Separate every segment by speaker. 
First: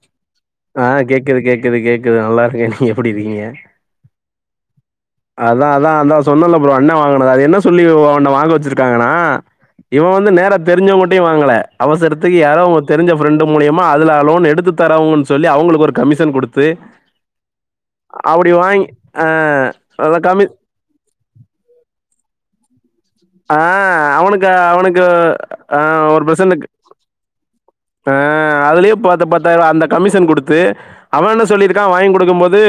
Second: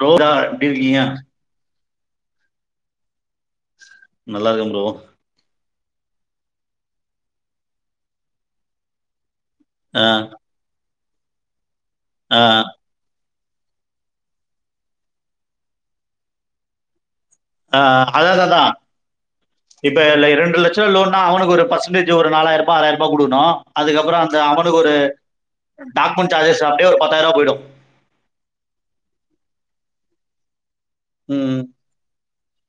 Speaker 1: Row [inaudible]
Speaker 2: ஆஹ் கேக்குது கேக்குது கேக்குது நல்லா இருக்கேன் நீங்க எப்படி இருக்கீங்க
Speaker 1: நல்லாருக்கேன் ப்ரோ
Speaker 2: அதான் அதான் அதான் சொன்னல்லல ப்ரோ அண்ணன் வாங்கினது அது என்ன சொல்லி உன்னை வாங்க வச்சிருக்காங்கன்னா இவன் வந்து நேரா தெரிஞ்சவங்கடே வாங்கல அவசரத்துக்கு யாரோ ஒரு தெரிஞ்ச ஃப்ரெண்டு் மூலியமா அதுல லோன் எடுத்து தரவங்கன்னு சொல்லி அவங்களுக்கு ஒரு கமிஷன் கொடுத்து
Speaker 1: அதான்
Speaker 2: அப்டி
Speaker 1: அதான்
Speaker 2: வாங்கி அ
Speaker 1: இப்ப இரண்டு லட்சம் லோன்னா அவனுக்கு ஒரு பர்சன்டேஜ் ஒரு நாலாயிரமோ ஆறாயிரம் ருவா கொடுக்கணும்
Speaker 2: ஆ
Speaker 1: அதுக்கப்புறம் அந்த அவனுக்கு ஒரு
Speaker 2: ஆ ஒரு
Speaker 1: டாக்குமெண்ட் சார்ஜஸ்
Speaker 2: பெர்சன்ட்டுக்கு
Speaker 1: அப்படியே ஒரு பத்தாயிரம் ரூபா போயிடும்
Speaker 2: ஆ அதுலயே பாத்து பத்தாயிரூபா அந்த கமிஷன் கொடுத்து அவன் என்ன
Speaker 1: ம்
Speaker 2: சொல்லிருக் வாங்கி கொடுக்கும் போது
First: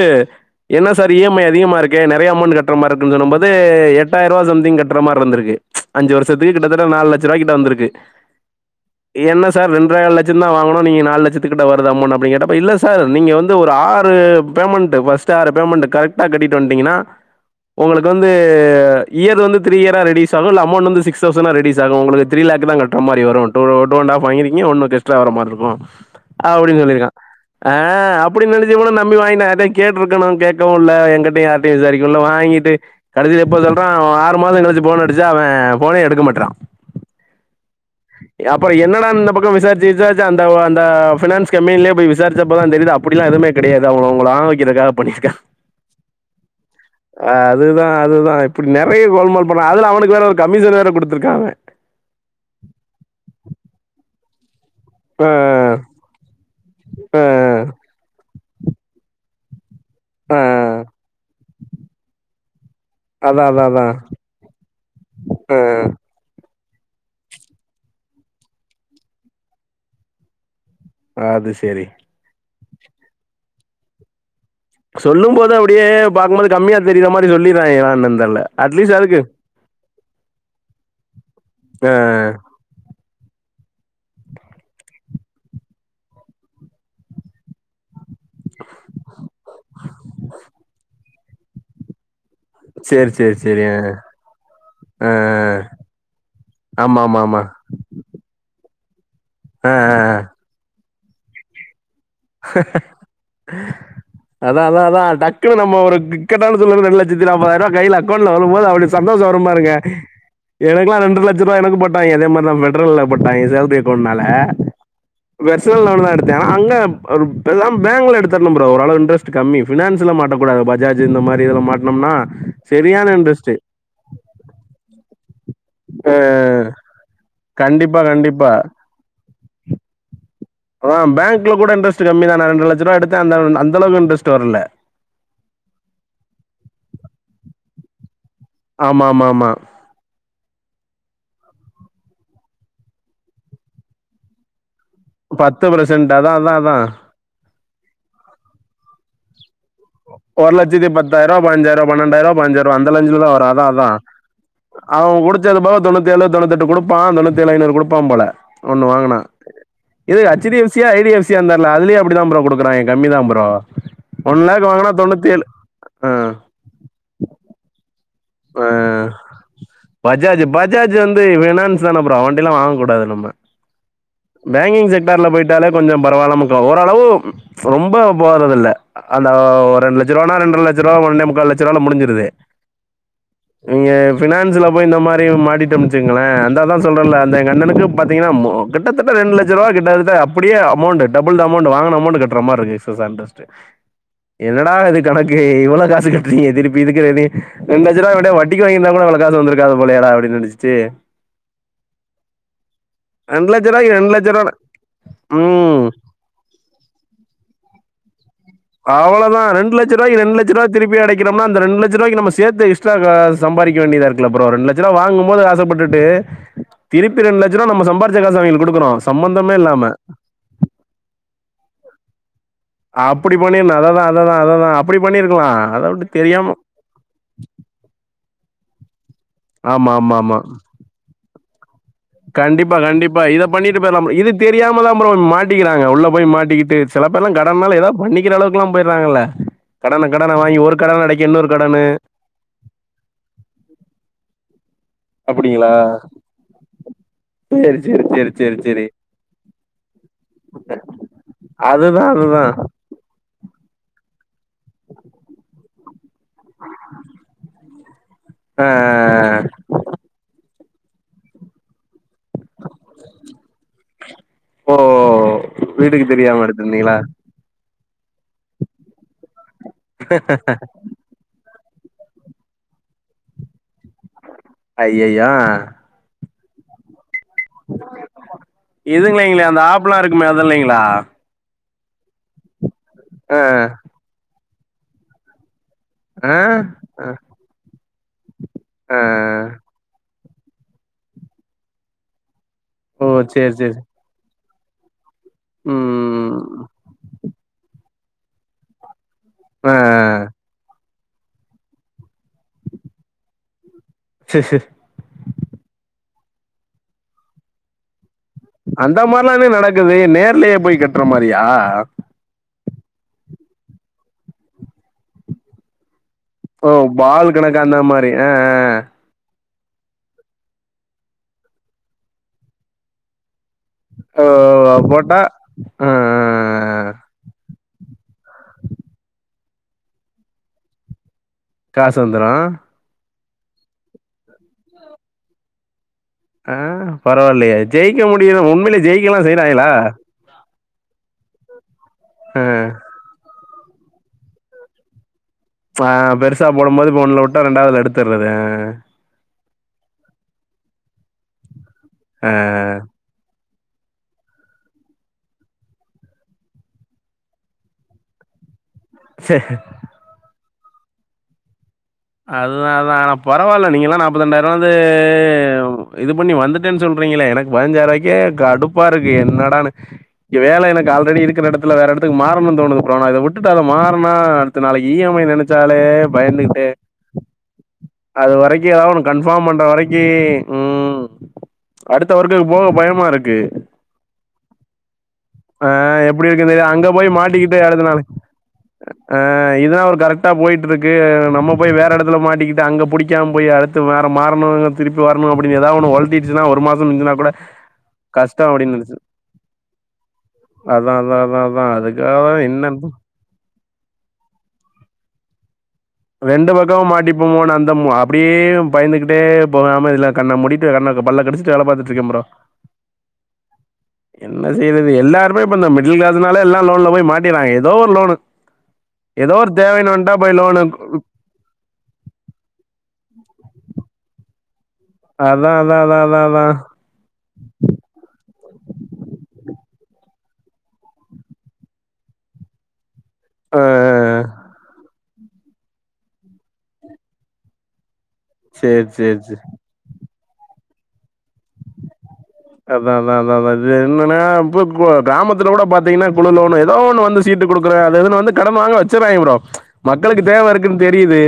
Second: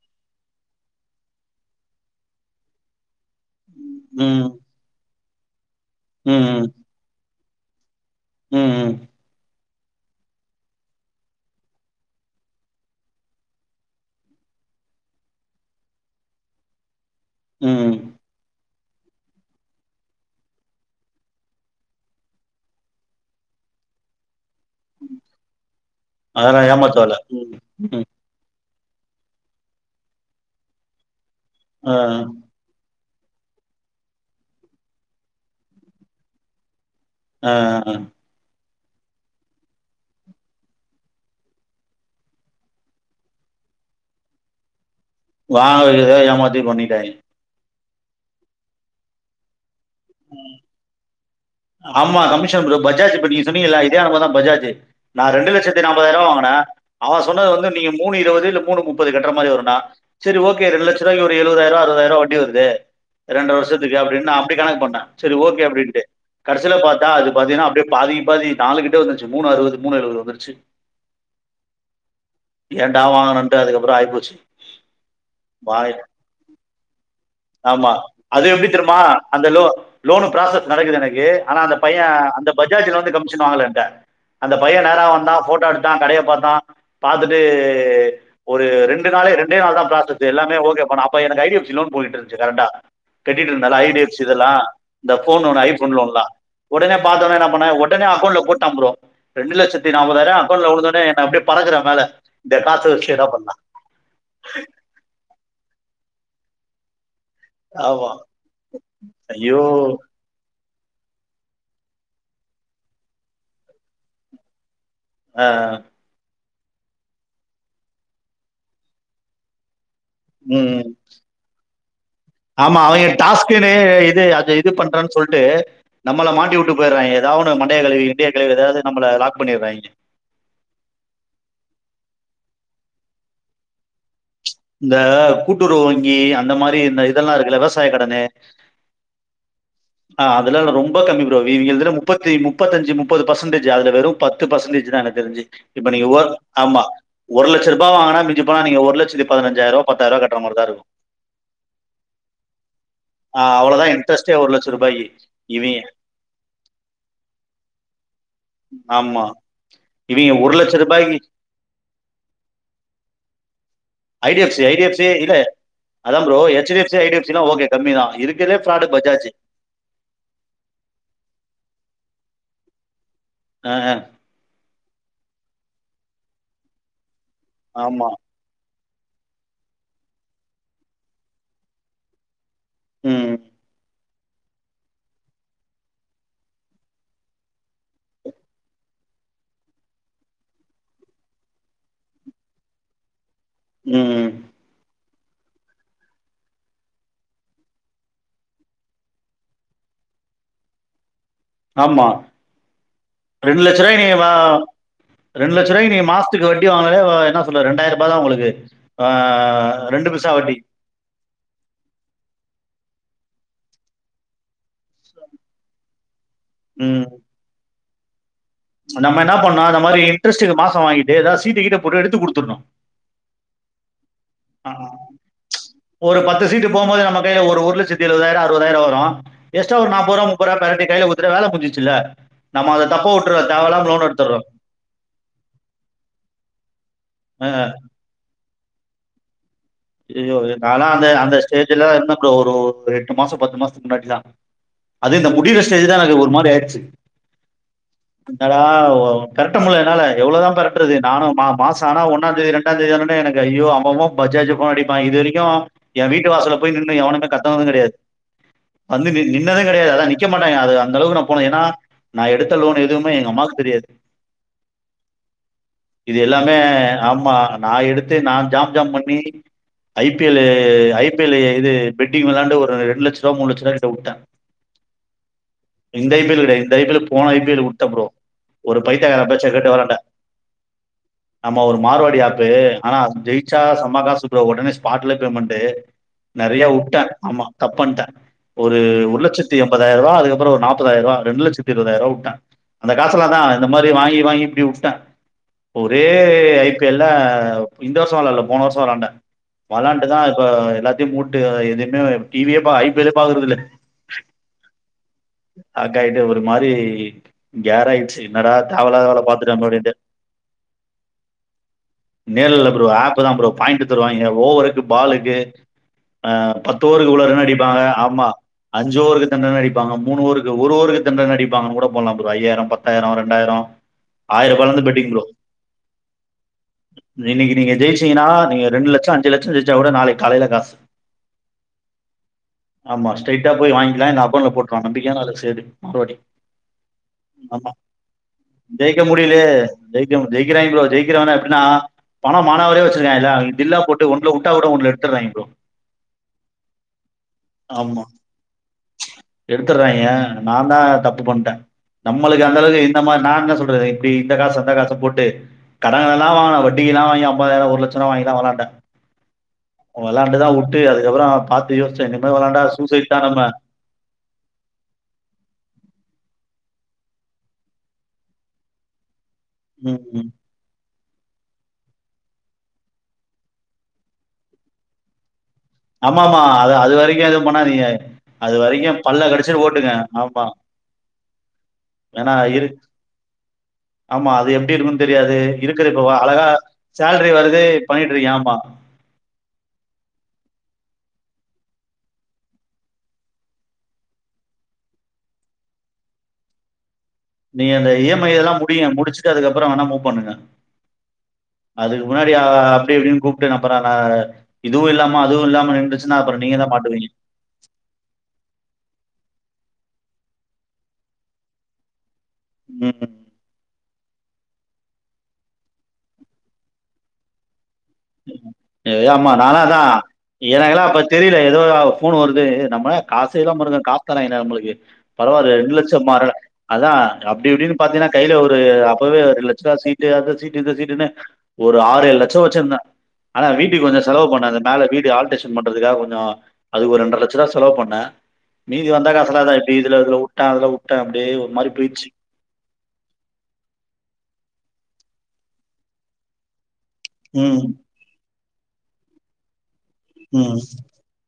Speaker 2: என்ன சார் இ எம் ஐ அதிகமா இருக்கு நிறைய அமௌண்ட் கட்டற மாரி இருக்கு சொன்னும்போது இது எட்டாயிரம் ரூபா
Speaker 1: ம்
Speaker 2: சம்திங் கட்டுற மாதிரி இருந்திருக்கு அஞ்சு வருஷத்துக்கு
Speaker 1: ம்
Speaker 2: கிட்டத்தட்ட நாலுலட்ச ரூபாய கிட்ட வந்திருக்கு
Speaker 1: ம்
Speaker 2: என்ன சார் ரெண்டே கால் லட்சம் தான் வாங்குனோ நீங்க நாலு லட்சத்து வருது அமோன்ட் அப்டி கேட்ட இல்ல சார் நீங்க வந்து ஆறு பேமெண்ட் ஃபஸ்ட் ஆறு பேமெண்ட் கரெக்ட்டா கட்டிட்டு வட்டீங்கன்னா
Speaker 1: ம்
Speaker 2: உங்களுக்கு வந்து இயர் வந்து த்ரீ இயரா ரேடிஸ் ஆகு இல்ல அமௌட் சிகஸ் தோஸண்டா ரெட்யூஸ் ஆகு உங்களுக்கு த்ரீ லேக் தான் கட்டுற மாரி வரும் ஒன்னு ஒன்னட் ஹாஃப் வாங்கிருக்கீங்க ஒன்னு எக்ஸ்ட்ரா வராமரிக்கும்
Speaker 1: அதெல்லாம்
Speaker 2: அப்டின்னு சொல்லிருக்கா
Speaker 1: ஏமாத்துவால ம்
Speaker 2: அ
Speaker 1: ம்
Speaker 2: அப் அப்படி நினைச்ச கூட நம்பி வாங்கின அத கேட்டு இருக்கணும் கேவும் இல்ல எங்கிட்டய யாரிட்டையும்
Speaker 1: ஆ
Speaker 2: விசாரிக்கவும் இல்ல வாங்கிட்டு கடைசியில எப்போ சொல்றான் ஆறு மாசம் கழிச்சு போன் அடிச்சா அவன் போனே எடுக்க மாட்டறான்
Speaker 1: ஆங்
Speaker 2: அப்புற என்னடா இந்த பக்கம் விசாரிச்சு விசாரிச்ச அந்த அந்த ஃபினான்ஸ் கம்பனியிலய விசாரிச்சப்ப தான் தெரியுது அப் அப்படிலாம் எதுமே கிடையாது அவங்களை ஆ அழ வக்கிறதுக்காக பண்ணிருக்கா
Speaker 1: [unintelligible] [unintelligible]
Speaker 2: ஆ அது தான் அதுதான் இப்படி நிறைய கோல்முல் பண்றான் அதுல அவனுக்கு வேற ஒரு கமிஷன் வேற கொடுத்துருக்கா அவேன்
Speaker 1: ஆமா கமிஷன் ப்ரோ பஜாஜ் இப்ப நீங்க சொன்னீகல்ல இதே நிலமதான் தான் பஜாஜ் நான் ரெண்டு லட்சத்
Speaker 2: ஆ
Speaker 1: நாப்பது இடோ வாங்கன அவ சொன்னது வந்து
Speaker 2: ஆ
Speaker 1: நீங்க மூணு இறுவது இல்ல மூணு முப்பது கட்ற மாதிரி வருனா செரி
Speaker 2: ஆ
Speaker 1: ஓகே ரெண்டு லட்ச்ருபாய்க்கு ஒரு எழுபதாயிரபா அறுபதாயிர ரூபா வட்டி வருது
Speaker 2: அதான்
Speaker 1: ரெண்டு
Speaker 2: அதான் அதான்
Speaker 1: வருஷத்துக்கு அப்டினு அப்டி கணக் பண்ண செரி ஓகே அப்டின்ட்டு கடைசியில பாத்தா அது பாத்தீங்கானா அப்டியே பாதிக்கு பாதி நாலு கிட்டே வந்துச்சு மூணு அறுவது மூணு அறுவது வந்துச்சு
Speaker 2: அது சேரி
Speaker 1: ஏன்டா வாங்கோன்ட்டு அதுக்கப்றோ ஆயிப்போச்சு
Speaker 2: சொல்லு போது அப்டியே
Speaker 1: வாய்
Speaker 2: பாக்குபோது கம்மியா தெறிர மாதிரி சொல்லிறாங்லா
Speaker 1: ஆமா
Speaker 2: ஏன்னானு தெர்ல
Speaker 1: அது எப்படி
Speaker 2: அட்லீஸ்ட்
Speaker 1: தெரியுமா
Speaker 2: அதுக்கு
Speaker 1: அந்த லோ லோனு பராசஸ் நடக்குது எனக்கு ஆனா அந்த
Speaker 2: ஆ
Speaker 1: பைய அந்த பஜாஜ்ல இருந்து கமிஷன் வாங்கல எங்கிட்ட அந்த பைய நேரா வந்தா போட்டோ எடுத்தா கடைய பாத்தா பாத்துட்டு ஒரு ரெண்டு நாள் ரெ ண்டே நாள் தா பராசஸ் எல்லாமே ஓகே பண்ணோ அப்ப எனக்கு ஐடி எப் சி லோன் போயிட்டுறுது கரெக்டா
Speaker 2: சேரி சேரி
Speaker 1: கட்டிட்டு
Speaker 2: சேரி
Speaker 1: இருந்தால
Speaker 2: ஆ
Speaker 1: ஐ டி எ ப் ஸ் இதெல்லா
Speaker 2: ஆ
Speaker 1: இந்த போன் ஒன்னு ஐபோன்ல ஒன்ல உடனே
Speaker 2: ஆமா ஆமா
Speaker 1: பாத்தோனே
Speaker 2: ஆமா
Speaker 1: என்ன பண்ண உடனே அக்கௌண்ட்ல போட்டா ப்ரோ ரெண்டு
Speaker 2: ஆ
Speaker 1: லட்சத்தி
Speaker 2: ஆ ஆ
Speaker 1: நாற்பதாயிர அக்கௌண்ட்ல விழுந்தோனே நா அப்டியே பறக்ற மேல இந்த காசு வச்சு என்ன பண்லா
Speaker 2: அதா அதா அதா டக்குனு நம்ம ஒரு இக்கெட்டான சூல்நிலைல இந்த நாப்பதாயிரோ திடிர்னு கையில
Speaker 1: ஆமா
Speaker 2: அக்கௌண்ட்ல வருபோது அப்டி சந்தோஷோ
Speaker 1: ஐயோ
Speaker 2: வருபாருங்க எனக்குெல்லா ரெண்டு லட்ச ரூபாய் எனக்கு போட்டாங்க அதே மாதிரிதா பெஃபடரல்ல போட்டாங்க சேலரி அக்கௌண்ட்னால
Speaker 1: ஆஹ்
Speaker 2: பெர்சனல் லோன் தா எடுத்தே அங்க பேசாம பேங்க்ல எடுத்தனு ப்ரோ ஓரளவு இன்ட்ரெஸ்ட் கம்மி பினான்ஸ்ல மாட்டக்கூடாது
Speaker 1: உம்
Speaker 2: பஜாஜ் இந்த மாரி இதுல மாட்டோனோம்னா
Speaker 1: ஆமா அவங்க டாஸ்களே இது அது இது பண்றனு சொலிட்டு
Speaker 2: ஆ
Speaker 1: நம்மள மாட்டி விட்டு போயிறாங்க ஏதாவது ஒன்னு மண்டைய
Speaker 2: கண்டிப்பா
Speaker 1: கழுவி கிண்டைய
Speaker 2: கண்டிப்பா
Speaker 1: கழுவி ஏதாவது நம்மல லாக் பண்ணிட்றாய்ங்க
Speaker 2: ஆ பேங்க்ல கூட இன்ட்ரெஸ்ட் கம்மி தானா ரெண்டு லட்ச ரூவா எடுத்தே அந் அந்தளவு இன்ட்ரெஸ்ட் வரல
Speaker 1: இந்த கூட்டுற வங்கி அந்த மாரி இந்த இதெல்லா இருக்குல்ல இந்த விவசாய கடனு
Speaker 2: ஆமா ஆமா ஆமா
Speaker 1: அ அதலா ரொம்ப கம்மி ப்ரோ இவங் இவங்க இதுல முப்பத்த முப்பத்தஞ்சு முப்பது பர்சன்டேஜ் அதுல வெறு பத்து பர்சன்டேஜ் தா எனக் தெரிஞ்சு
Speaker 2: பத்து
Speaker 1: இப்ப நீங்க
Speaker 2: பர்சன்ட்
Speaker 1: ஒர்
Speaker 2: அதான் அதான்
Speaker 1: ஆமா
Speaker 2: அதான்
Speaker 1: ஒர் லட்ச ரூபா வாங்கானா மி்ஞ்சி போனா நீங்க ஒருலட்சத்து பதினஞ்சாயிருவா
Speaker 2: ஒரு லட்சத்தி பத்தாயிரோ பதினஞ்சாயிரோ பன்னென்டாயிரோ பதினஞ்சாயிருபா அந்த ரேஞ்லதா வரு அதா அதா
Speaker 1: இன்ட்ரெஸ்ட்யே ஒரு லட்சரூபா
Speaker 2: அவ புடிச்சதுபோக தொண்ணூத்தேலு தொண்ணூத்தி எட்டு குடுப்பா தொண்ணூத்தி ஏழு ஐநூறு குடுப்பா போல ஒன்று வாங்கினான்
Speaker 1: ஆமா
Speaker 2: இது
Speaker 1: இவிங்க
Speaker 2: ஹச்
Speaker 1: ஒரு
Speaker 2: டி எப்
Speaker 1: லட்ச
Speaker 2: சி யா ஐ டி
Speaker 1: ரூபாய்க்கு
Speaker 2: எப் சி யானு தெர்ல அதுலையு அப்டிதா குடுக்குறாங்க கம்மி தா bro
Speaker 1: I D
Speaker 2: one
Speaker 1: F C
Speaker 2: lakh
Speaker 1: I D
Speaker 2: வாங்கினா
Speaker 1: எப் சி
Speaker 2: தொண்ணூத்தி
Speaker 1: இல்ல
Speaker 2: ஏழு ஆ,
Speaker 1: அதா bro H D F C I D F C okay கம்மி தா இதுக் இருக்றதுலே
Speaker 2: ஆ.
Speaker 1: பிராடு பஜாஜ்
Speaker 2: பஜாஜ் பஜாஜ் வந்து பினான்ஸ் தான ப்ரோ அவன்ட எல்லா வாங்க கூடாது நம்ம
Speaker 1: ஆ
Speaker 2: பேங்கிங் செக்டர்ல போயிட்டாலே கொஞ்சோ பரவாயில்லாம இருக்கு ஓரளவு ரொம்ப
Speaker 1: ஆமா
Speaker 2: போறது இல்ல அந்த ஒரு ரெண்டு லட்ச ரூவானா ரெண்டரை லட்ச ரூபா ஒன்னே முக்கால் லட்ச ரூபால முடிஞ்சிருது
Speaker 1: ம்
Speaker 2: நீங்க பினான்ஸ்ல போய் இந்த மாரி மாடிட்டோனு வச்சுக்கோங்ளே அதாதா சொல்றேல அந்த எங்க அண்ணனுக்கு பாத்தீங்கனா கிட்டத்தட்ட ரெண்டு லட்சம் ரூபா கிட்டதட்ட அப்டியே அமௌண்ட் டபுள் அமௌண்ட் வாங்கன அமௌண்ட் கட்ற மாறி இருக்கு ஃபஸ்ட்
Speaker 1: ம்
Speaker 2: என்னடா இது கணக்கு இவ்ளோ காசு கட்டுறீங்க திருப்பி இதுக்கறது இரண்டு லட்ச ரூபா வட்டிக்கு வாங்கிருந்தா கூட இவ்ளோ காசு வந்திருக்கா போலையட அப்டினு நெனச்சிட்டு
Speaker 1: ஆமா ரெண்டு லட்ச ரூபாய நீ மா ரெண்டு லட்ச
Speaker 2: ம்
Speaker 1: ரூபாயி நீ மாச த்க்கு வட்டி வாங்குனாலே என்ன சொல்ற ரெண்டாயிர ரூப தா உங்களுக்கு
Speaker 2: அவ்ளதா
Speaker 1: ஆஹ்,
Speaker 2: ரெண்டு லட்ச ரூபாய்க்கு
Speaker 1: பைசா
Speaker 2: ரெண்டு லட்ச
Speaker 1: வட்டி
Speaker 2: ரூவா திருப்பி அடைக்கனும்னா அந்த ரெண்டு லட்ச ரூாவாயிக்கு நம்ம சேத்து எக்ஸ்ட்ரா அ சம்பாரிக்க வேண்டியதா இருக்குல்ல ப்ரோ ரெண்டு ல வாங்கும் போது ஆசைப்பட்டுட்டு
Speaker 1: ம்,
Speaker 2: திருப்பி ரெண்டு லட்சம் ரூவா நம்ம சம்பாதிச்ச காச அவிங்களுக்கு குடு க்கணு சம்பந்தமே இல்லாம
Speaker 1: இன்ட்ரெஸ்ட் மாசம் வாங்கிட்டு ஏதாவ சீ கீட்ட போட்டு எடுத்து குடுத்துடணு
Speaker 2: அப்டி பண்ணிருன அததா அததா அததா அப்புடி பண்ணிருக்கலா அதை விட்டு தெரியாம
Speaker 1: போம்போது நம் கையில ஒரு ஒரு லட்சத்தி எழுபதாயிரோ அறுபதாயிரோ வரு எக்ஸ்ட்ரா ஒரு
Speaker 2: ஆமா, ஆமா,
Speaker 1: நாற்பதுரூவா
Speaker 2: ஆமா.
Speaker 1: முப்பது ரூவா பெரட்டி கையில கு டுத்தா வேல முடிஞ்சிருச்ல்ல நம்ம
Speaker 2: கண்டிப்பா,
Speaker 1: அத தப்ப
Speaker 2: கண்டிப்பா.
Speaker 1: வுட்டு
Speaker 2: இத பண்ணிட்டு போயிரமில் இது தெரி யாம தான் ப்ரோ மாட்டிக்கிறாங்க உள்ள போய் மாட்டிக்கிட்டு சில பேர் எல்லா கடனால ஏதது பண்ணிக்கிற அளவுக்கு ல்லாம் போயறாங்கல்ல கடன கடன வாங்கி ஒரு கடன அடைக்க இன்னொரு கடன்னு
Speaker 1: ப்ரோ ஒரு ஒரு எட்டு மாசோ பத்து மாசத்துக்கு முன்னாடி தா அது இந்த முடியிற ஸ்டேஜ் தா எனக்கு ஒரு மாரி ஆயிச்சி
Speaker 2: செரி செரி செரி
Speaker 1: என்னடா ஒ கரட்ட முல என்னால எவ்வளோதா பெரட்டுறது நானு மா மாசோ ஆனா
Speaker 2: அதுதான்,
Speaker 1: ஒன்னா தேதி
Speaker 2: அதுதான்.
Speaker 1: ரெண்டா தேதி ஆனாவுடனே எனக்கு ஐயோ அவ அவ பஜாஜு போன் அடிப்பா இது வரக்கும் எ வீட்டு வாசல போய் நின்னு எவனுமே கத்னதுங் கெடயாது
Speaker 2: ஆ
Speaker 1: வந்து நி நின்னது கெடையாது அதா நிக்க மாட்டாங்க அது அந்த அளவுக்கு போனே ஏன்னா நா எடுத்த லோன் எதுமே எங்க அம்மாக்கு தெரியாது
Speaker 2: ஓ வீட்டுக்கு
Speaker 1: இது
Speaker 2: தெரியாம
Speaker 1: எல்லாமே
Speaker 2: எடுத்திருந்தீங்களா
Speaker 1: ஆமா நா எடுத்து நா ஜாம் ஜாம் பண்ணி I P L I P L இது பெட்டிங் விளாண்டு ஒரு ரெண்டு லட்ச ரூபா மூண லட்ச ரூபா கிட்ட வுட்டே
Speaker 2: ஐய்யயா
Speaker 1: எந்த ஐ பி எல் கெடயாது இந்த ஐ பி எல்க்கு போன ஐ பி எல் வுட்ட ப்ரோ ஒரு
Speaker 2: இதுங்கள
Speaker 1: பைத்தகாரா
Speaker 2: இல்லைங்களே
Speaker 1: பேச்ச
Speaker 2: அந்த
Speaker 1: கேட்டு வெளாண்ட
Speaker 2: ஆப்லா இருக்குமே அது இல்லைங்களா
Speaker 1: ஆமா ஒரு மார்வாடி ஆப்பு ஆனா
Speaker 2: ஆ
Speaker 1: ஜெயிச்சா செம காசு உடனே ஸ்பாட்ல பேமண்ட்டு
Speaker 2: ஆ
Speaker 1: நெறய வுட்டே
Speaker 2: ஆ
Speaker 1: ஆமா தப்பன்ட்டே ஒரு
Speaker 2: ஆ
Speaker 1: ஒரு லட்சத்து எம்தாயிரோ ரூபா அதுக்கப்றோ ஒரு நாப்பதாயிர ரூபா ரெண்டு லட்சத்தி இருவதாயிற ரூபா வுட்டே அந்த
Speaker 2: ஓ
Speaker 1: காசெல்லா தா
Speaker 2: சேரி
Speaker 1: இந்த
Speaker 2: சேரி
Speaker 1: மாரி வாங்கி வாங்கி இப்டி வுட்டே ஒரே
Speaker 2: ம்
Speaker 1: ஐ பி எல்ல இந்த வருஷோ வெளயாடல போன வருஷோ வெளண்ட
Speaker 2: ஆ
Speaker 1: வளாண்டுதா இப்ப எல்லாத்தயு மூட்டு எதயுமே டி வியே பா ஐ பி எல்லே பாக்குறது இல்ல
Speaker 2: செர் செர்
Speaker 1: ஆக்காயிட்டு ஒரு மாரி கேராயிச்சி
Speaker 2: அந்த மாரிலானே நடக்குது நேர்லயே போய் கட்ற மாரியா
Speaker 1: நேரல ப்ரோ ஆப் தா ப்ரோ பாயிண்ட் தருவாயிங்க ஓவருக்கு பாலுக்கு ஆ
Speaker 2: ஓ
Speaker 1: பத்து ஓவருக்கு இவ்ளோ
Speaker 2: பால்
Speaker 1: ரன்
Speaker 2: கணக்கு அந்த
Speaker 1: அடிப்பாங்க
Speaker 2: மாரி
Speaker 1: ஆமா
Speaker 2: ஆ
Speaker 1: அஞ்ச ஓவருக்கு தண்டன அடிப்பாங்க மூணு ஓவருக்கு ஒரு ஓவருக்கு தண்டன அடிப்பாங்கன்ன கூட போடலா ப்ரோ ஐயாயிரோ பத்தாயிரோ ரெண்டாயிரோ
Speaker 2: ஓ போட்டா ஆ ஆ
Speaker 1: இன்னக்கி நீங்க ஜெயிச்சீங்கன்னா நீங்க ரெண்டு லட்சோ அஞ்சி லட்சோ ஜெயிச்சா கூட நாளக்கி காலைல காசு
Speaker 2: காசு வந்துரு
Speaker 1: ஆமா ஸ்ரேட்டா போய் வாங்கிக்கலா இல்ல அக்கோண்ட்ல போட்டுவா நம்பிக்கயான ஆளு சேட்டு மாருவாடி
Speaker 2: ஆ பரவால்லயே ஜெயிக்க முடியுது உண்மையிலே ஜெயிக்கலா செய்றாங்களா
Speaker 1: யும் ஜெயிக்றாங்க ப்ரோ ஜெயிக்கிறவங்க எப்டினா பணோ மானாவாரியா வெச்சிருக்காயிங்கால்லா அவிங்க தில்லா போட் ஒன்ல வுட்டா கூட ஒன்ல எடுத்துறாய்ங்க ப்ரோ
Speaker 2: ஆ பெருசா போடும் போது இப்ப ஒன்ல விட்டா ரெண்டாவதுல எடுத்துட்றது
Speaker 1: எடுத்துறாய்ங்க நா தா தப்பு பண்ட்டே
Speaker 2: ஆ
Speaker 1: நம்மளுக்கு அந்த அளவுக்கு இந்த மாரி நா என்ன சொல்றது இப்டி இந்த காசு அந்த காச போட்டு கட கார ல்லா வட்டியல்லா வாங்கி அம்பதாயிரோ ஒரு லட்சோலா வாங்கி தா வெளாண்டே
Speaker 2: சே
Speaker 1: அவங்க எல்லா அப்டி தா வுட்டு அதுக்கப்புறோ பா
Speaker 2: அதுதா அதா ஆனா பரவாயில்ல நீங்களா நா இப்ப ரெண்டாயிரம் வந்து இது பண்ணி வந்துட்டேன்னு சொல்றீங்களே எனக்கு பதினஞ்சாயிரவாய்க்கே கடுப் ப்பா இருக்கு என்னடான்னு
Speaker 1: ம்.
Speaker 2: இங்க வேல எனக் இங்க ஆல்ரெடி இருக்கற எடத்துல வேற எடத்துக்கு மாறணு தோணுது ப்ரோ ஆனா இத விட்டுட்டு அத மாறனா அடுத்து நாளைக்கி இ எம் ஐ ல என்ன நெனச்சாலே பயந்துட்டே
Speaker 1: நீங்க எதும் பண்ணாதிங்க
Speaker 2: அது வரைக்கு ஏதாவது ஒன்னு கன்ஃபார்ம் பண்ற வரைக்கி
Speaker 1: ஆமா
Speaker 2: ம் அடுத்த
Speaker 1: ஏன்னா
Speaker 2: ஒர்க்குக்கு
Speaker 1: இரு
Speaker 2: போக பயமா இருக்கு
Speaker 1: ஆமா அது எப்டி இருக்குன் தெரியாது
Speaker 2: அ
Speaker 1: இருக்குது இப்ப
Speaker 2: எப்படி
Speaker 1: அழகா
Speaker 2: இருக்குன்னு தெரியாது.
Speaker 1: சேல்ரி வருது பண்ணிட்டு இருக்கேம்பா
Speaker 2: ஆ இதா ஒரு கரெக்டா போயிட்டு இருக்கு நம்ம போய் வேற எடத்துல மாட்டிக்கிட்டு அங்க புடிக்காம் போய் அத து வேற மாறணு இங்க திருப்பி வரணு அப்டின்னு ஏதா ஒன்னு உழ்த்திட்ச்சுன்னா ஒரு மாசன் மின்சினா கூட
Speaker 1: நீங்க அந்த இ எம் ஐ
Speaker 2: கஷ்டோ
Speaker 1: இதுல்லா
Speaker 2: அப்டின்னு
Speaker 1: முடிங்க
Speaker 2: இருந்துச்சு
Speaker 1: முடிச்சுட்டு அதுக்கப்புறோ வேனா முவ் பண்ணுங்க
Speaker 2: அதா அதா அதா அதா
Speaker 1: அதுக்கு
Speaker 2: அதுக்காக
Speaker 1: முன்னாடி ஆ
Speaker 2: என்னன்னு
Speaker 1: அப்டி இப்டின்னு கூப் டு எதனா பண்ணாங்னா இதுவு இல்லாம அதுவு இல்லாம நிண்டு
Speaker 2: ரெண்டு பக்கோ மாட்டிப் போமுன்னு அந்த மு அப்டியே பயந்துக்கிட்டே போகாம இல்ல கண்ண மூடிட்டு கண்ண பல்ல கடிச்சுட்டு வேல பாத்துட்ருக்கே ப்ரோ
Speaker 1: ம்
Speaker 2: என்ன செய்றது எல்லாருமே இப்ப இந்த மிடில் கிளாஸ்னால எல்லா லோன்ல போய் மாட்டிறாங்க ஏதோ ஒரு லோனு
Speaker 1: எ
Speaker 2: ஏதோ ஒரு தேவைணு வந்ட்டா போய் லோனு
Speaker 1: தெரியில ஏதோ ஆ ஃபோன் வருது நம்ம காசே இல்லாம இருந்தோ காசு தராங்கடா நம்மளுக்கு
Speaker 2: அதா
Speaker 1: பரவாயில்லயே
Speaker 2: அதா
Speaker 1: ரெண்டு
Speaker 2: அதா
Speaker 1: லச்ச
Speaker 2: அதா
Speaker 1: மாற அதா அப்டி இப்டின்னு பாத்தீங்கன்னா கையில ஒரு அப்பவே ஒரு லட்ச ரூவா சீட்டு அந்த சீட்டு் இந்த சீட்டுன்னு ஒரு ஆறு ஏழு லட்ச வெச்சுருந்தே ஆனா
Speaker 2: ஆ
Speaker 1: வீட்டுக்கு கொஞ்ச செலவு பண்ணாங்கன் மேல வீடு ஆல்ட்ரேஷன் பண்றதுக்காக கொஞ்ச அதுக்கு ஒரு ரெண்டர லட்ச ருவா செலவு பண்ணே
Speaker 2: சேரி
Speaker 1: மீதி வந்த
Speaker 2: சேரி
Speaker 1: காசெல்லா
Speaker 2: சேரி
Speaker 1: தா இப்பி இதுல இதுல வுட்டே அதுல வுட்டே அப்டி ஒரு மாரி போயிடுச்சு
Speaker 2: அதா அதா அதா அதா இது என்னன்னா இப்ப [unintelligible] கிராமத்துல கூட பாத்தீங்கன்னா இவ்ளோ லோனு ஏதோ ஒண்ணு வ ந்து சீட்டு
Speaker 1: ம்.
Speaker 2: கொடுக்குறே அது இதுன் வந்து கடன் வாங்க வெச்சுறாய்ங்க ப்ரோ மக்களுக்கு தேவ
Speaker 1: ம்.
Speaker 2: இருக்குன் தெரியுது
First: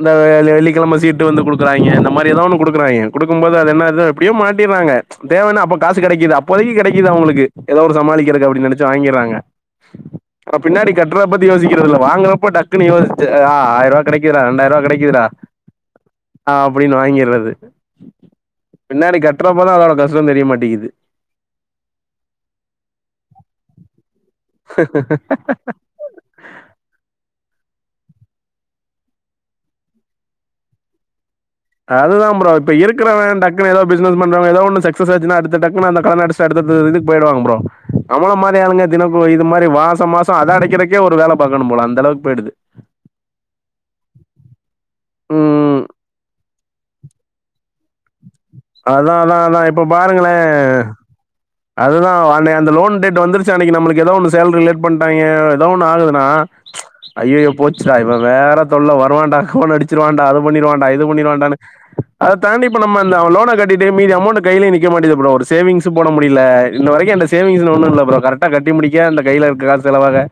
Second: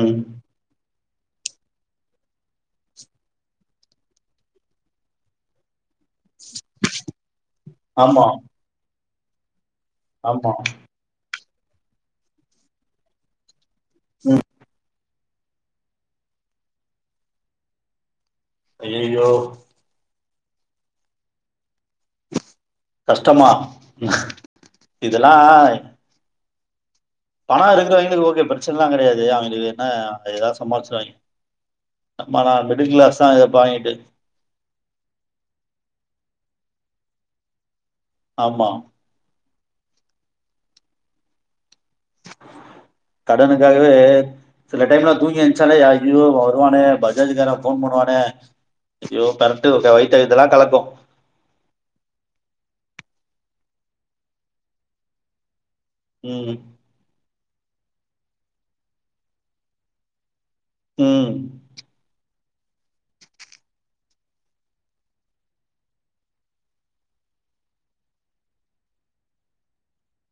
Speaker 2: இந்த வெள்ளிக்கெழம சீட்டு வந்து குடுக்குறாங்க இந்த மாரி ஏதா ஒன்னு கொடுக்குறாய்ங்க கொடுக்கும்போது அது என்ன அது அப்டியோ மா ட்டிறாங்க தேவன்னு அப்ப காசு கெடைக்குது அப்போதைக்கு கெடைக்குது அவங்களுக்கு ஏதோ ஒரு
Speaker 1: ஆமா,
Speaker 2: சமாளிக்கிறக்கு அப்டினு நெனச் சு வாங்கிறாங்க
Speaker 1: ஆமா.
Speaker 2: அ பின்னாடி கட் ட்ற பத்தி யோசிக்கிறது இல்ல வாங்கிறப்ப டக்குனு யோசிச்சு ஆ ஆயிர ரூபா கெடைக்குதுடா ரெண்டாயிரூபா கெடைக்குதுடா ஆ அப்டின்னு வாங்கிடுறது பின்னாடி
Speaker 1: ஐயய்யோ!
Speaker 2: கட் ரதோட கஷ்ட தெரிய மாட்டேக்குது
Speaker 1: கஷ்டமா இதெல்லா பண இருங்கிறவங்களுக்கு ஓகே பிரச்சன எல்லா கெடையாது அவங்களுக்கு என்ன எதா சம்பாளிச்சுருவாங்க
Speaker 2: அதுதா ப்ரோ இப்ப இருக்குறவ
Speaker 1: இத
Speaker 2: டக்குனு ஏதா
Speaker 1: வாங்கிட்டு
Speaker 2: பிசினஸ் பண்றங்க ஏதோ ஒன்னு சக்ஸஸ் ஆச்சுன்னா அடுத்து டக்குனு அந்த கடன அடச்டு அடுத்த அடுத்த இதுக்கு போய்டுவாங்க ப்ரோ நம்மள மாரி
Speaker 1: ஆமா
Speaker 2: ஆளுங்க தினம் ப்ரோ இது மாரி மாச மாச அத அடைக்கிறக்கே ஒரு வேல பாக்கனும் போல அந்த அளவு
Speaker 1: கடனுக்காகவே சில டைம்ல தூங்கி எந்துச்சாலே
Speaker 2: ம்
Speaker 1: யா ஐயோ இவ வருவானே பஜாஜ் கார ஃபோன் பண்ணுவானே
Speaker 2: அதான்
Speaker 1: ஐயோ
Speaker 2: அதான் அதான்
Speaker 1: பரெட்டு வயத்த கீதலா கலக்கு
Speaker 2: அதுதா அந்த அந்த லோன் டேட் வந்துருச்சு அன்னைக்கு நம்மளுக்கு ஏதோ ஒன்னு சேலரி லேட் பண்ட்டாங்க ஏதா ஒண்ணு ஆகு நா
Speaker 1: ம்
Speaker 2: ஐயயோ போச்சுடா இப்ப வேற தொல்ல வருவாண்டா ஃபோன் அடிச்சிருவாண்டா அது பண்ணிருவாண் டா இது
Speaker 1: ம்
Speaker 2: பண்ணிருவாண்டான்னு அத தாண்டிப் இப்ப நம்ம அந்த லோன கட்டிட்டு மீதி அமௌண்ட் கையிலயே நிக்க மாட்டது ப்ரோ ஒரு சேவிங்ஸ் போட முடியில இந்த வரைக்கு எந்த சேவிங்கஸ்ல ஒன்னு இல்ல ப்ரோ கரெக்டா கட்டி முடிக்க அந்த கைல இருக்க காசு செலவாக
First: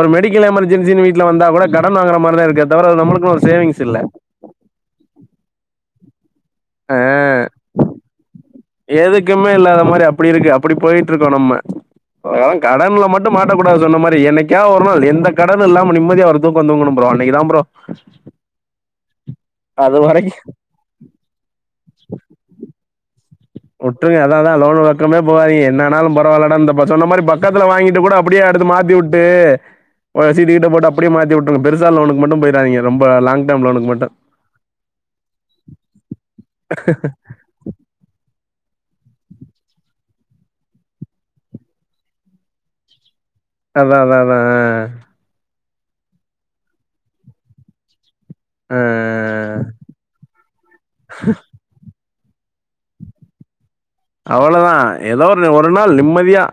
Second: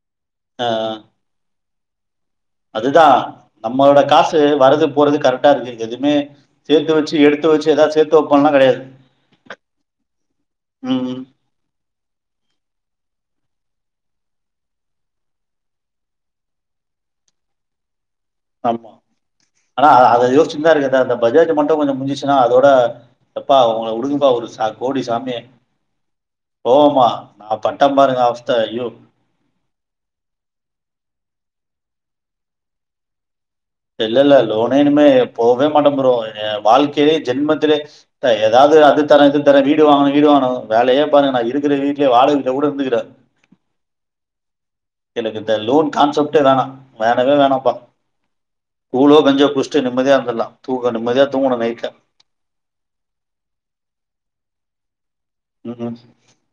Speaker 2: ஒரு மெடி க்கல் எமர்ஜெசின் வீட்ல வந்தா கூட கடன் வாங்குற மாரிாதா இருக்கே தவிர நம்மளுக்கு ஒரு சேவிங்ஸ் இல்ல
Speaker 1: கு வரது போறது கரெக்டா இருக்கு எனக்கு எதுவுமே சேத்து
Speaker 2: ஆ,
Speaker 1: வெச்சு எடுத்து வெச்சு ஏதாது சேத்து வைப்போன்லா கெடையாது
Speaker 2: எதுக்குமே இல்லாத மாரி அப்டி இருக்கு அப்டி போயிட்டு
Speaker 1: ம்
Speaker 2: இருக்கோ நம்ம ஆ கடன்ல மட்டு மாட்டக் கூடாது சொன்ன மாரி எனக்கா ஒரு நாள் எந்த கடன் இல்லாம நிம்மதிய அவ தூக்கோ தூங்கணும் ப்ரோ அன்னைக்கு தா ப்ரோ
Speaker 1: ஆமா அனா
Speaker 2: அது
Speaker 1: அத அத
Speaker 2: வரைக்கு
Speaker 1: யோசிச்சுதா இருக்குது அந்த பஞ்சாயத்து மட்டு கொஞ்சோ முஞ்சச்சுன்னா அதோட எப்பா உங்கள
Speaker 2: உட்ருங்க
Speaker 1: உடுங்கப்பா
Speaker 2: அத
Speaker 1: ஒரு
Speaker 2: தான்
Speaker 1: சா
Speaker 2: லோன்
Speaker 1: கோடி
Speaker 2: பக்கமே
Speaker 1: சாமி
Speaker 2: போகாதீங்க என்னாலும் பரவால்லடா சொன்ன
Speaker 1: கோவமா
Speaker 2: மாதிரி
Speaker 1: நா
Speaker 2: பக்கத்துல
Speaker 1: பட்டம்
Speaker 2: வாங்கிட்டு கூட
Speaker 1: பாருங்க
Speaker 2: அப்டியே
Speaker 1: அவஸ்த
Speaker 2: அடுத்து
Speaker 1: ஐயோ
Speaker 2: மாத்திவிட்டு ட்டு சீட்டு கிட்ட போட்டு அப்டியே மாத்தி விட்ருங்க பெருசா லோன்னுக்கு மட்டு போய்ராதீங்க ரொம்ப லாங்க்
Speaker 1: இல்ல இல்ல லோனே இனுமே போகவே மாட்டோ ப்ரோ வாழ்க்கையிலே ஜென்மத்திலே இல்ல ஏதாவது அது தர இது தர வீடு வாங்கனு வீடு வாங்கனு வேலையே பாருங்க நான் இருக்கற வீட்லயே வாடக வீட்ல கூட இருந்துக்கற
Speaker 2: அதா அதா அதா அ
Speaker 1: எனக்கு இந்த லோன் கான்செப்ட்டே வேணா வேணவே வேணாம்பா
Speaker 2: ஆ
Speaker 1: கூலோ கஞ்சோ குட்சுட்டு நிம்மதியா இருந்தர்லா தூங்க நிம்மதியா தூங்கணு நைட்ல
Speaker 2: அவ்ளோதா எதோ ஒரு ஒரு நாள்
Speaker 1: ம்
Speaker 2: நிம்மதியா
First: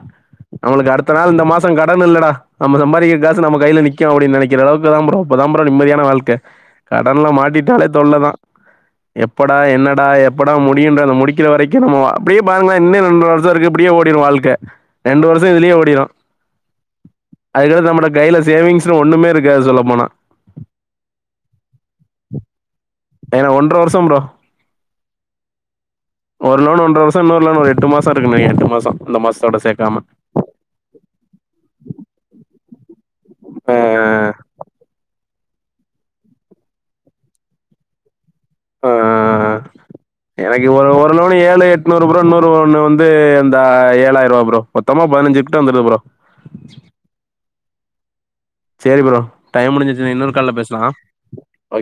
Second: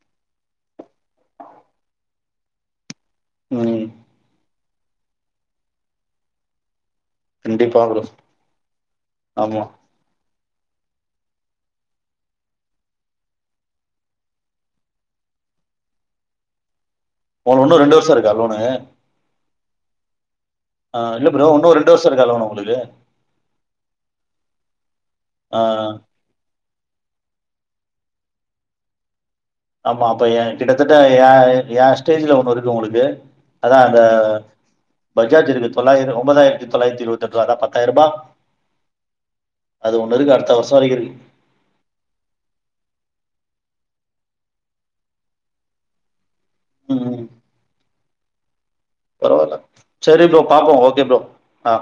Speaker 2: அவங்ளுக்கு அடுத்த நாள் இந்த மாசோ கடன் இல்லடா நம்ம சம்பாதிக்கிற காசு நம்ம கைல
Speaker 1: ம்
Speaker 2: நிக்கு அப்டின் நெனைக் கிற அளவுக்கு தா ப்ரோ அப்பதா ப்ரோ நிம்மதியான வாழ்க்க கடன்ல
Speaker 1: கண்டிப்பா
Speaker 2: மாட்டிட்டாலே
Speaker 1: ப்ரோ
Speaker 2: தொல்ல தா எப்படா
Speaker 1: ஆமா
Speaker 2: என்ன டா எப்படா முடியுன்ற முடிக்கிற வரைக்கு நம்ம இப்டியே பாருங்களே இன்னு ரெண்டு வருஷோ இருக்கு இப்டியே ஓடிரு வாழ்க்க ரெண்டு வருஷோ இதுலயே ஓடிரு
Speaker 1: உங்களுக்கு இன்னு
Speaker 2: அதுக்கடுத்து
Speaker 1: ரெண்டு
Speaker 2: நம்மட்ட
Speaker 1: வருஷோ இருக்கா
Speaker 2: கைல
Speaker 1: லோனு
Speaker 2: சேவிங்ஸ்னு ஒண்ணுமே இருக்காது சொல்ல போனா
Speaker 1: ஆ இல்ல ப்ரோ இன்னு ரெண்டு வருஷோ இருக்கா லோன் உங்ளுக்கு
Speaker 2: ஏனா ஒன்ற வருஷோ ப்ரோ
Speaker 1: ஆ
Speaker 2: ஒரு லோன் ஒன்ற வருஷோ இன்னொரு லோன் ஒரு எட்டு மாசோ இருக்கு நெனைக்கற எட்டு மாசோ இந்த மாசத்தோட சேத்
Speaker 1: ஆமா அப்போ ஏ கிட்டத்தட்ட ஏ ஏ ஸ்டேஜ்ல ஒண்ணு இருக்கு உங்களுக்கு
Speaker 2: ஆ,
Speaker 1: அதா அந்த பஜாஜ் இருக்கு தொள்ளாயிரோ ஒன்பதாயிரத்தி தொள்ளாயிரத்தி இருபத்தெட் ருபா அதா பத்தாயிர ரூபா
Speaker 2: ஆ
Speaker 1: அது ஒண்ணு இருக்கு அடுத்த
Speaker 2: எனக்கு
Speaker 1: வருஷம்
Speaker 2: ஒரு
Speaker 1: வரைக்கும்
Speaker 2: ஒரு
Speaker 1: இருக்கு
Speaker 2: லோன் ஒன்னு ஏழு எட்நூறு ப்ரோ இன்னோரு ஒண்ணு வந்து இந்த ஏழாயிர ருபா ப்ரோ மொத்தமா பதினஞ்சு கிட்ட வந்துருது ப்ரோ
Speaker 1: ம்
Speaker 2: சேரி ப்ரோ
Speaker 1: பரவாயில்ல
Speaker 2: டைம் முடிஞ்சிருச்சி
Speaker 1: சரி
Speaker 2: இன்னொரு
Speaker 1: ப்ரோ
Speaker 2: கால்ல பேசலா
Speaker 1: பாப்போம் ஓகே ப்ரோ ஆ